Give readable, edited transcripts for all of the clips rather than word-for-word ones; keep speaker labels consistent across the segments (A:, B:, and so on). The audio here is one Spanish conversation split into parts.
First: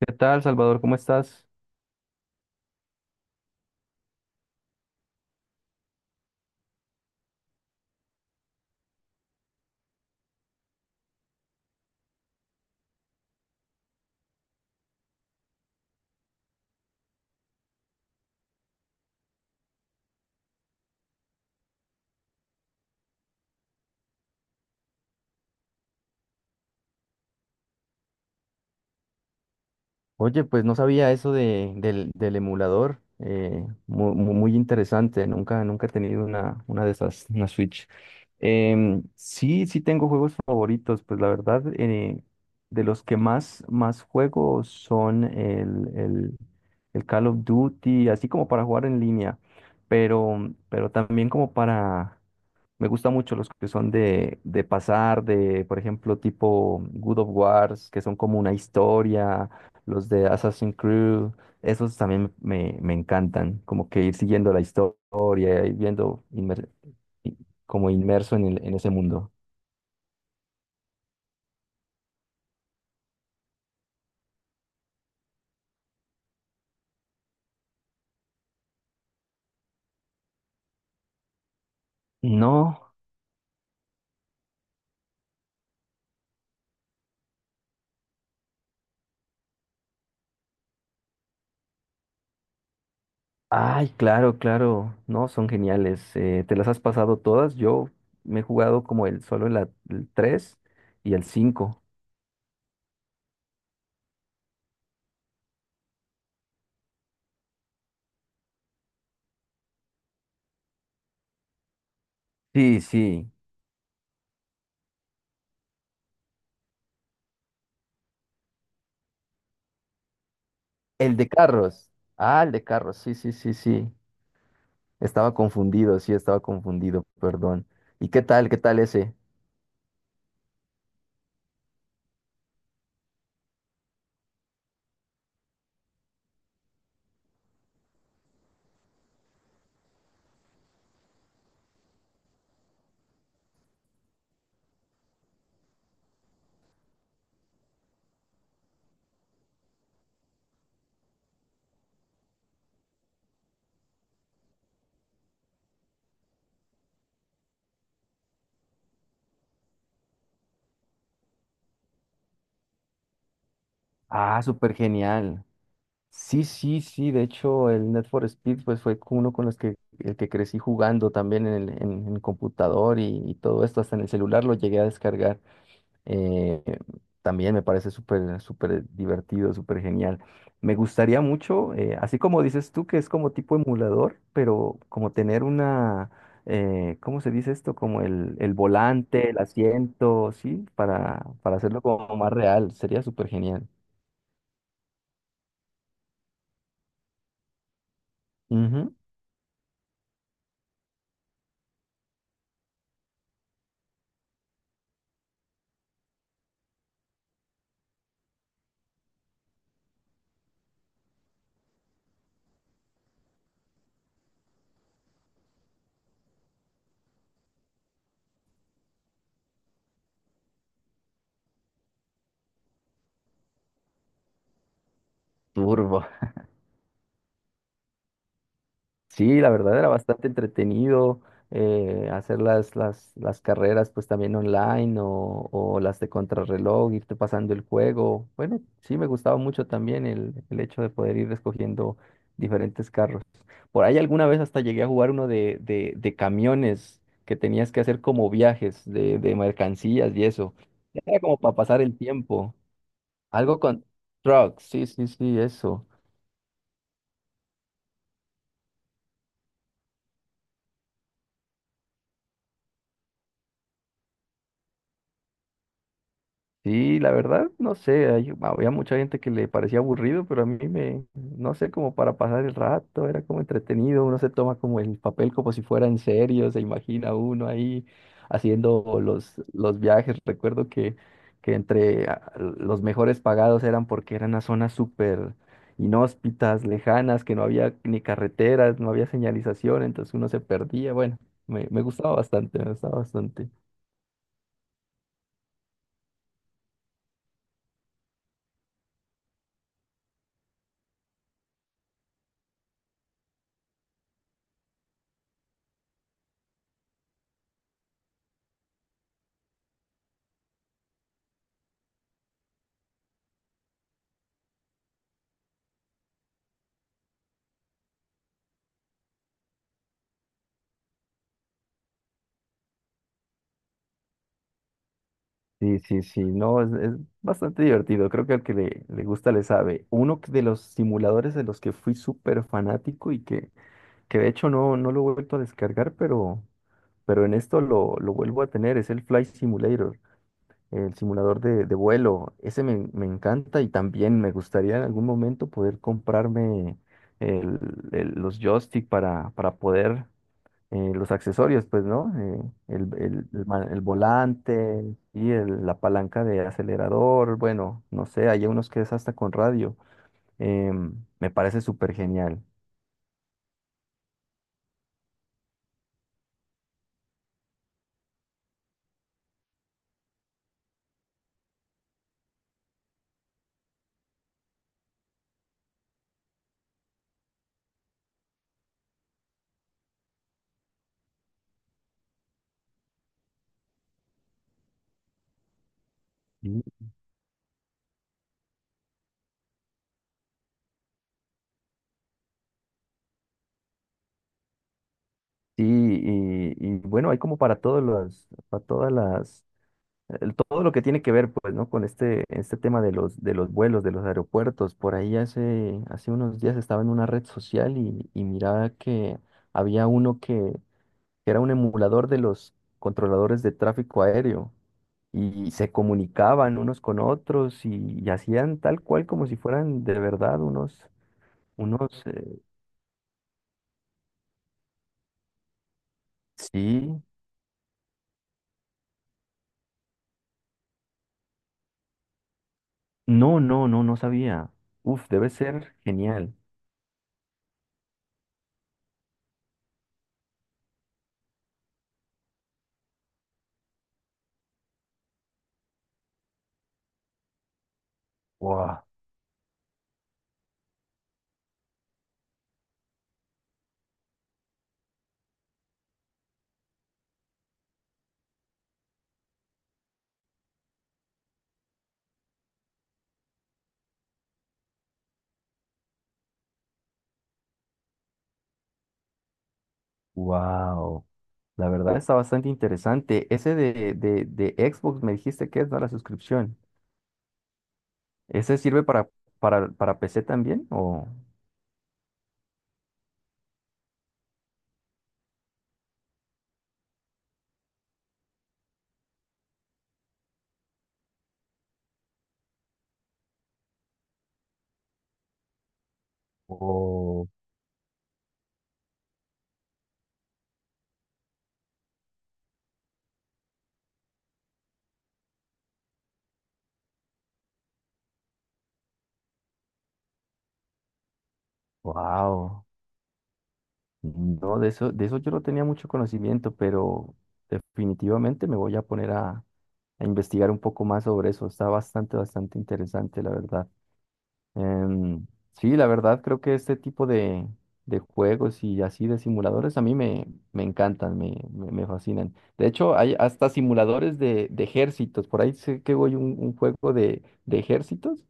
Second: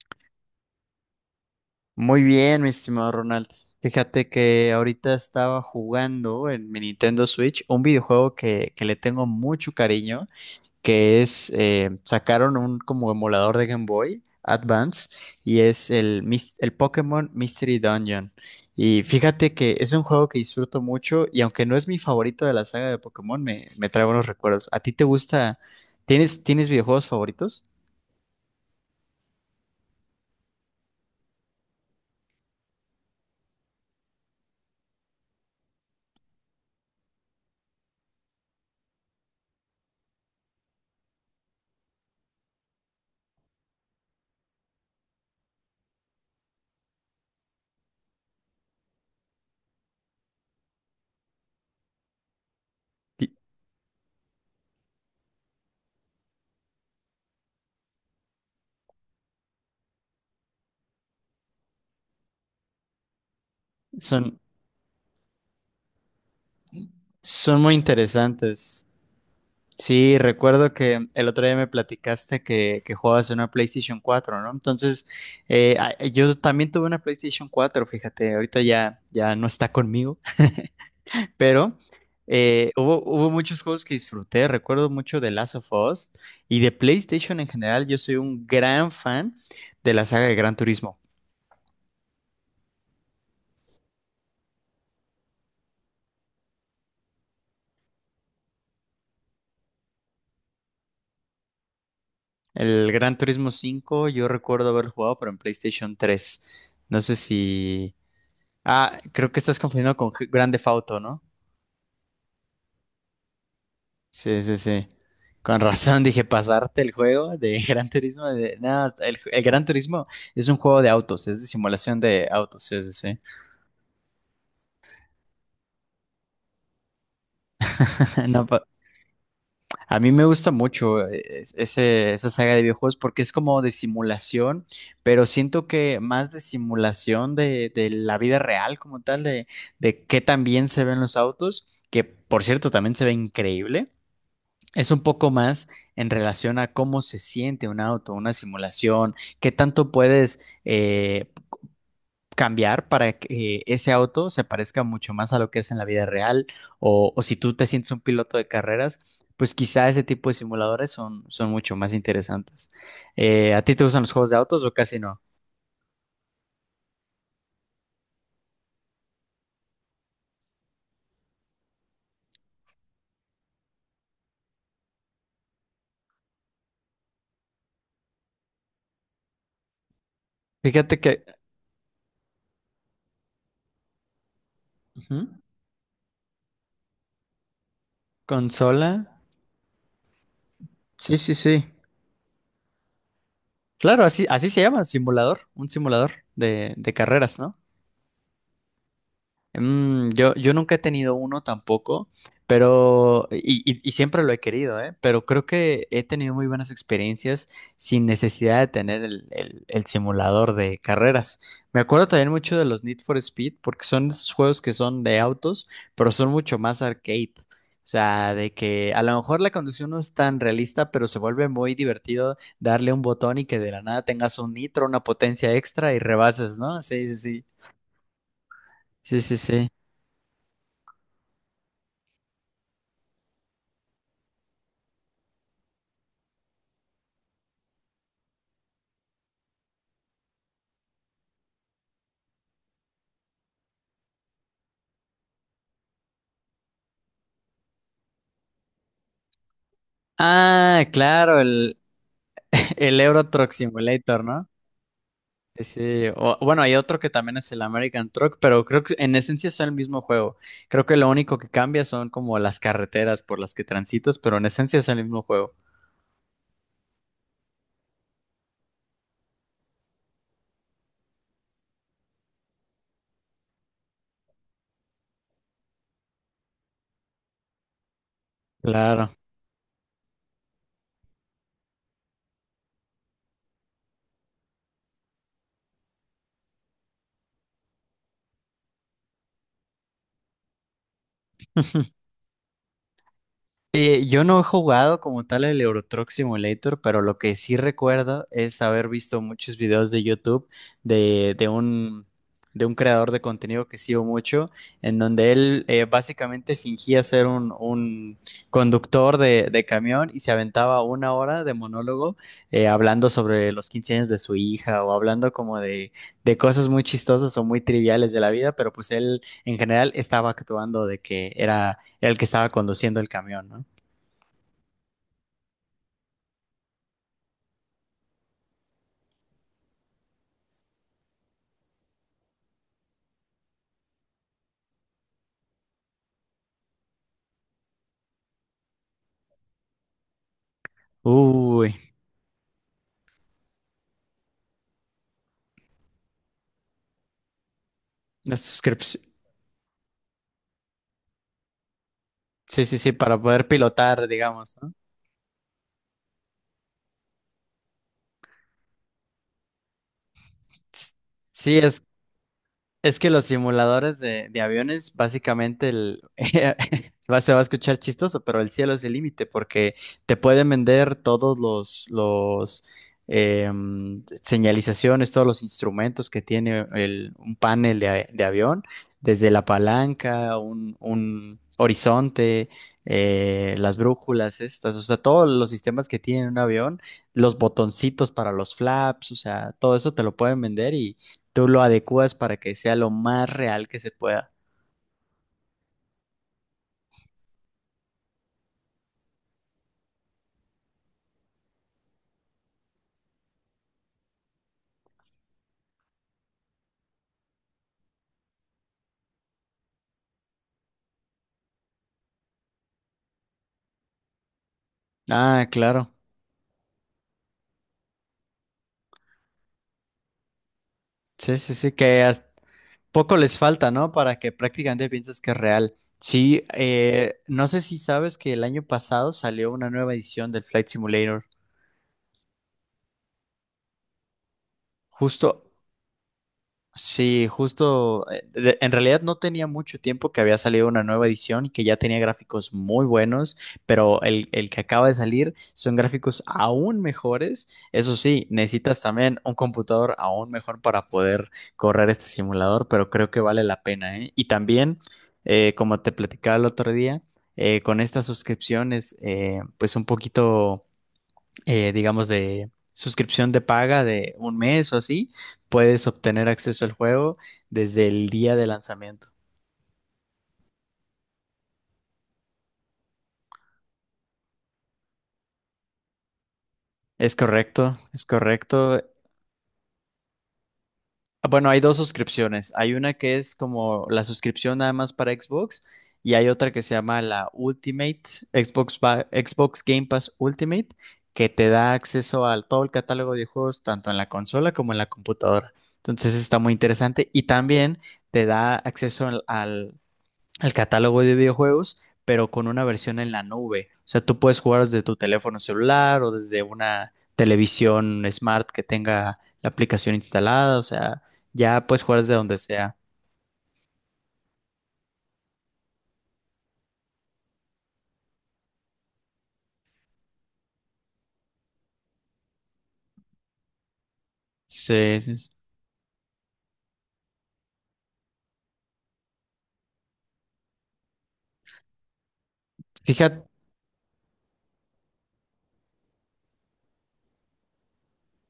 A: ¿Qué tal, Salvador? ¿Cómo estás?
B: Muy bien, mi estimado Ronald. Fíjate que ahorita estaba jugando en mi Nintendo Switch un videojuego que le tengo mucho cariño, sacaron un como emulador de Game Boy Advance y es el Pokémon Mystery Dungeon. Y fíjate que es un juego que disfruto mucho y aunque no es mi favorito de la saga de Pokémon, me trae buenos recuerdos. ¿A ti te gusta? ¿Tienes videojuegos favoritos?
A: Oye, pues no sabía eso del emulador. Muy interesante. Nunca he tenido una de esas, una Switch. Sí, sí tengo juegos favoritos. Pues la verdad, de los que más juego son el Call of Duty, así como para jugar en línea, pero también como para... Me gustan
B: Ti-
A: mucho los que son de pasar, de, por ejemplo, tipo Good of Wars, que son como una historia, los de Assassin's Creed. Esos también me encantan, como que ir
B: Son,
A: siguiendo la historia, ir viendo i-
B: son muy
A: como inmerso en
B: interesantes.
A: ese mundo.
B: Sí, recuerdo que el otro día me platicaste que jugabas en una PlayStation 4, ¿no? Entonces, yo también tuve una PlayStation 4. Fíjate, ahorita ya no está conmigo, pero
A: No,
B: hubo muchos juegos que disfruté, recuerdo mucho de Last of Us y de PlayStation en general. Yo soy un gran fan de la saga de Gran Turismo.
A: ay, claro, claro, no, son geniales. ¿Te las has pasado todas? Yo me he jugado como el solo el 3 y el 5.
B: El Gran Turismo 5, yo recuerdo haber jugado, pero en PlayStation 3. No sé si. Ah, creo que estás confundiendo con Grand Theft Auto, ¿no?
A: Sí, sí.
B: Sí, sí, sí. Con razón dije, pasarte el juego de Gran Turismo. No, el Gran Turismo es un juego de
A: El
B: autos,
A: de
B: es de
A: carros.
B: simulación de
A: Ah, el de
B: autos, sí, sí,
A: carros. Sí,
B: sí.
A: sí, sí, sí. Estaba confundido, sí, estaba confundido, perdón. ¿Y qué
B: No,
A: tal? ¿Qué tal ese?
B: a mí me gusta mucho esa saga de videojuegos porque es como de simulación, pero siento que más de simulación de la vida real como tal, de qué tan bien se ven los autos, que por cierto también se ve increíble. Es un poco más en relación a cómo se siente un auto, una simulación, qué tanto puedes cambiar para que ese auto se parezca mucho más a lo que es en la vida real, o si tú te sientes un piloto de carreras, pues quizá ese tipo de simuladores son mucho más interesantes. ¿A ti te gustan los juegos de
A: Ah,
B: autos o
A: súper
B: casi no?
A: genial. Sí, sí, sí. De hecho, el Net for Speed pues fue con uno con los que el que crecí jugando también en el, en computador, y todo esto, hasta en el celular lo llegué a descargar. Eh, También me parece súper, súper divertido, súper genial. Me
B: Fíjate
A: gustaría
B: que.
A: mucho, así como dices tú, que es como tipo emulador, pero como
B: Ujú.
A: tener una, ¿cómo se dice esto? Como el
B: Consola.
A: volante, el asiento, ¿sí?
B: Sí,
A: Para,
B: sí,
A: para
B: sí.
A: hacerlo como más real. Sería súper genial.
B: Claro, así se llama, simulador, un simulador de carreras, ¿no?
A: Ujú.
B: Yo nunca he tenido uno tampoco, pero, y siempre lo he querido, ¿eh? Pero creo que he tenido muy buenas experiencias sin necesidad de tener el simulador de carreras. Me acuerdo también mucho de los Need for Speed, porque son esos juegos que son de autos, pero son mucho más arcade. O sea, de que a lo mejor la conducción no es tan realista, pero se vuelve muy divertido darle un botón y que de la nada tengas un nitro, una potencia extra y
A: Turbo.
B: rebases, ¿no? Sí, sí, sí. Sí, sí,
A: Sí, la
B: sí.
A: verdad era bastante entretenido, hacer las carreras pues también online o las de contrarreloj, irte pasando el juego. Bueno, sí me gustaba mucho también el hecho de poder ir escogiendo diferentes carros. Por ahí alguna vez hasta llegué a jugar uno de camiones que tenías que hacer como viajes de mercancías y eso.
B: Ah,
A: Era como
B: claro,
A: para
B: el,
A: pasar el tiempo.
B: el Euro Truck
A: Algo con
B: Simulator, ¿no?
A: trucks, sí, sí, sí,
B: Sí,
A: eso.
B: sí. Bueno, hay otro que también es el American Truck, pero creo que en esencia son el mismo juego. Creo que lo único que cambia son como las carreteras por las que transitas, pero en esencia es el mismo juego.
A: Sí, la verdad, no sé, había mucha gente que le parecía aburrido, pero a mí me, no sé, como para pasar el rato, era como entretenido. Uno se toma como el papel como si fuera en serio, se imagina uno ahí haciendo
B: Claro.
A: los viajes. Recuerdo que entre los mejores pagados eran porque eran a zonas súper inhóspitas, lejanas, que no había ni carreteras, no había señalización, entonces uno se perdía. Bueno, me gustaba bastante, me gustaba bastante.
B: Yo no he jugado como tal el Euro Truck Simulator, pero lo que sí recuerdo es haber visto muchos videos de YouTube de, de un, de un creador de contenido que sigo mucho, en donde él básicamente fingía ser un conductor de camión y se aventaba una hora de monólogo hablando sobre los 15 años de su hija o hablando como de cosas muy chistosas o muy triviales de la vida, pero pues él en general estaba actuando de que era el que estaba conduciendo el camión, ¿no?
A: Sí, sí, sí, no, es bastante divertido. Creo que al que le gusta le sabe. Uno de los simuladores de los que fui súper fanático y que de hecho no lo he vuelto a descargar, pero en esto lo vuelvo a tener, es el Flight Simulator, el simulador de,
B: Uy,
A: de vuelo. Ese me encanta, y también me gustaría en algún momento poder comprarme el-
B: la
A: los joystick
B: suscripción.
A: para poder, los accesorios, pues, ¿no? Eh,
B: Sí, sí,
A: el,
B: sí, para
A: el-
B: poder
A: el ma- el
B: pilotar, digamos, ¿no?
A: volante y la palanca de acelerador. Bueno, no sé, hay unos que es hasta con radio.
B: S-
A: Me
B: Sí,
A: parece súper genial.
B: Es que los simuladores de aviones, básicamente, se va a escuchar chistoso, pero el cielo es el límite porque te pueden vender todos los señalizaciones, todos los instrumentos que tiene un panel de avión, desde la palanca, un horizonte, las brújulas estas, o sea, todos los sistemas que tiene un
A: Y,
B: avión, los botoncitos para los flaps, o sea, todo eso te lo pueden vender, tú lo adecuas para que sea lo más real que se pueda.
A: sí, y bueno, hay como para todos los, para todas las, todo lo que tiene que ver, pues, ¿no? Con este tema de los vuelos, de los aeropuertos. Por ahí hace unos días estaba en una red social y miraba que había uno que era un emulador de los controladores de tráfico aéreo,
B: Ah,
A: y se
B: claro.
A: comunicaban unos con otros y hacían tal cual como si fueran de verdad unos,
B: Sí, sí, sí,
A: unos,
B: que hasta
A: eh,
B: poco les falta, ¿no? Para que prácticamente pienses que es real. Sí,
A: sí.
B: no sé si sabes que el año pasado salió una nueva edición del Flight Simulator.
A: No, no, no, no sabía. Uf, debe
B: Justo
A: ser genial.
B: Sí, justo, en realidad no tenía mucho tiempo que había salido una nueva edición y que ya tenía gráficos muy buenos, pero el que acaba de salir son gráficos aún mejores. Eso sí, necesitas
A: Wow,
B: también un computador aún mejor para poder correr este simulador, pero creo que vale la pena, ¿eh? Y también, como te platicaba el otro día, con estas suscripciones, pues un poquito digamos, de suscripción de paga de un mes o así, puedes obtener acceso al juego desde el día de lanzamiento.
A: wow. La verdad está bastante interesante. Ese de Xbox me dijiste que es, ¿no? La suscripción.
B: Es correcto, es
A: ¿Ese
B: correcto.
A: sirve para, para PC también?
B: Ah, bueno, hay dos suscripciones. Hay una que es como la suscripción nada más para Xbox y hay otra que se llama la Ultimate, Xbox Game Pass Ultimate, que te da acceso a todo el catálogo de juegos, tanto en la consola como en la computadora. Entonces está muy interesante y
A: Oh,
B: también te da acceso al catálogo de videojuegos, pero con una versión en la nube. O sea, tú puedes jugar desde tu teléfono celular o desde una televisión smart que tenga la aplicación instalada. O sea, ya puedes jugar desde donde
A: wow.
B: sea.
A: No, de eso yo no tenía mucho conocimiento, pero definitivamente me voy a poner a investigar un poco más sobre eso. Está bastante, bastante interesante, la verdad.
B: Sí, sí,
A: Em,
B: sí.
A: sí, la verdad creo que este tipo de juegos y así de simuladores a mí me encantan, me fascinan. De hecho, hay
B: Fíjate.
A: hasta simuladores de ejércitos. Por ahí sé que voy un juego de ejércitos,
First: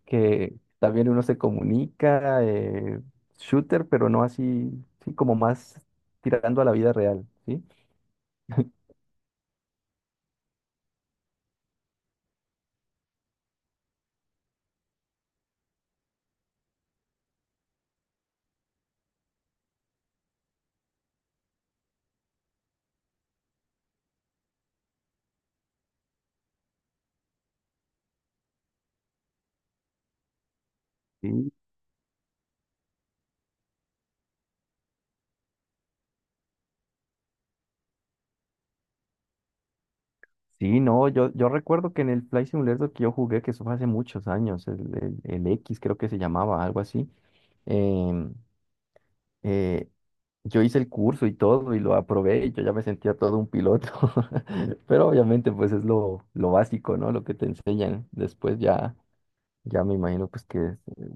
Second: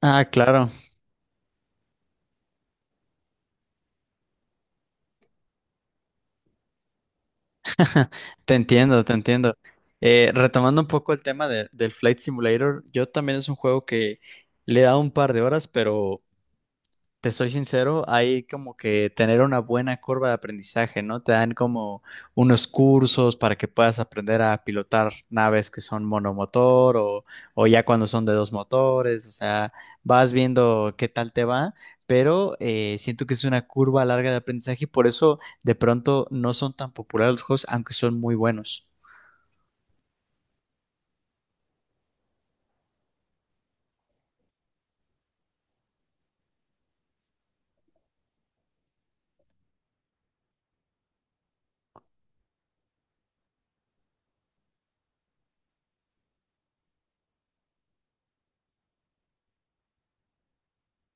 B: Ah,
A: que
B: claro.
A: también uno se comunica, shooter, pero no así, sí, como más tirando a la vida real, ¿sí?
B: Te entiendo, te entiendo. Retomando un poco el tema del Flight Simulator, yo también es un juego que le he dado un par de horas, Te soy sincero, hay como que tener una buena curva de aprendizaje, ¿no? Te dan como unos cursos para que puedas aprender a pilotar naves que son monomotor o ya cuando son de dos motores, o sea, vas viendo qué tal te
A: Sí,
B: va, pero siento que es una curva larga de aprendizaje y por eso de pronto no son tan populares los juegos, aunque son muy buenos.
A: sí, no, yo recuerdo que en el Flight Simulator que yo jugué, que eso fue hace muchos años, el X creo que se llamaba, algo así. em, eh, yo hice el curso y todo, y lo aprobé, y yo ya me sentía todo un piloto, pero obviamente pues es lo básico, ¿no? Lo que te enseñan después ya me imagino pues que es...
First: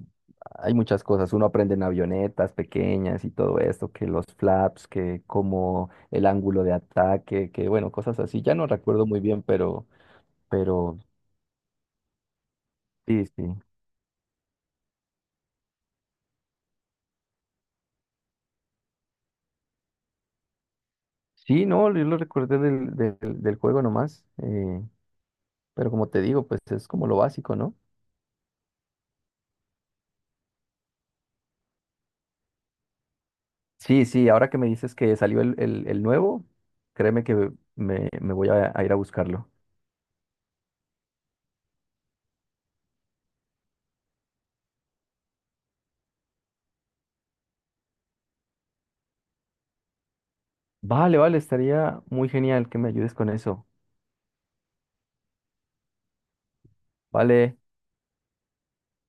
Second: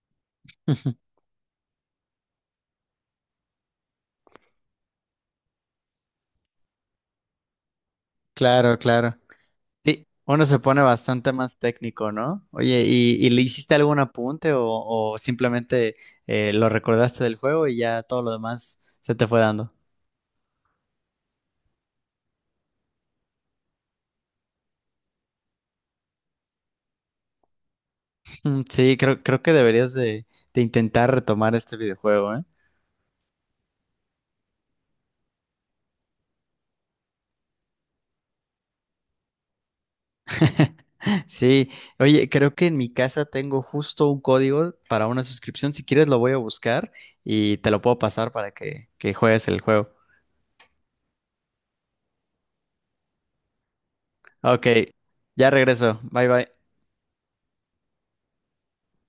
A: Hay muchas cosas, uno aprende en avionetas pequeñas y todo esto, que los flaps, que como el ángulo de ataque, que bueno, cosas así. Ya no
B: Claro,
A: recuerdo
B: claro.
A: muy bien, pero,
B: Sí, uno se pone
A: pero
B: bastante más técnico, ¿no? Oye, ¿y,
A: sí,
B: y le
A: sí.
B: hiciste algún apunte o simplemente lo recordaste del juego y ya todo lo demás se te fue dando?
A: Sí, no, yo lo recordé del juego nomás, pero como te digo, pues es como lo básico, ¿no?
B: Mm, sí, creo que deberías de, intentar retomar este videojuego, ¿eh?
A: Sí, sí, ahora que me dices que salió el nuevo, créeme que me voy a ir a buscarlo.
B: Sí, oye, creo que en mi casa tengo justo un código para una suscripción. Si quieres lo voy a buscar y te lo puedo pasar para que juegues el juego.
A: Vale, vale, estaría muy genial que me ayudes con eso.
B: Ok, ya regreso. Bye bye.
A: Vale.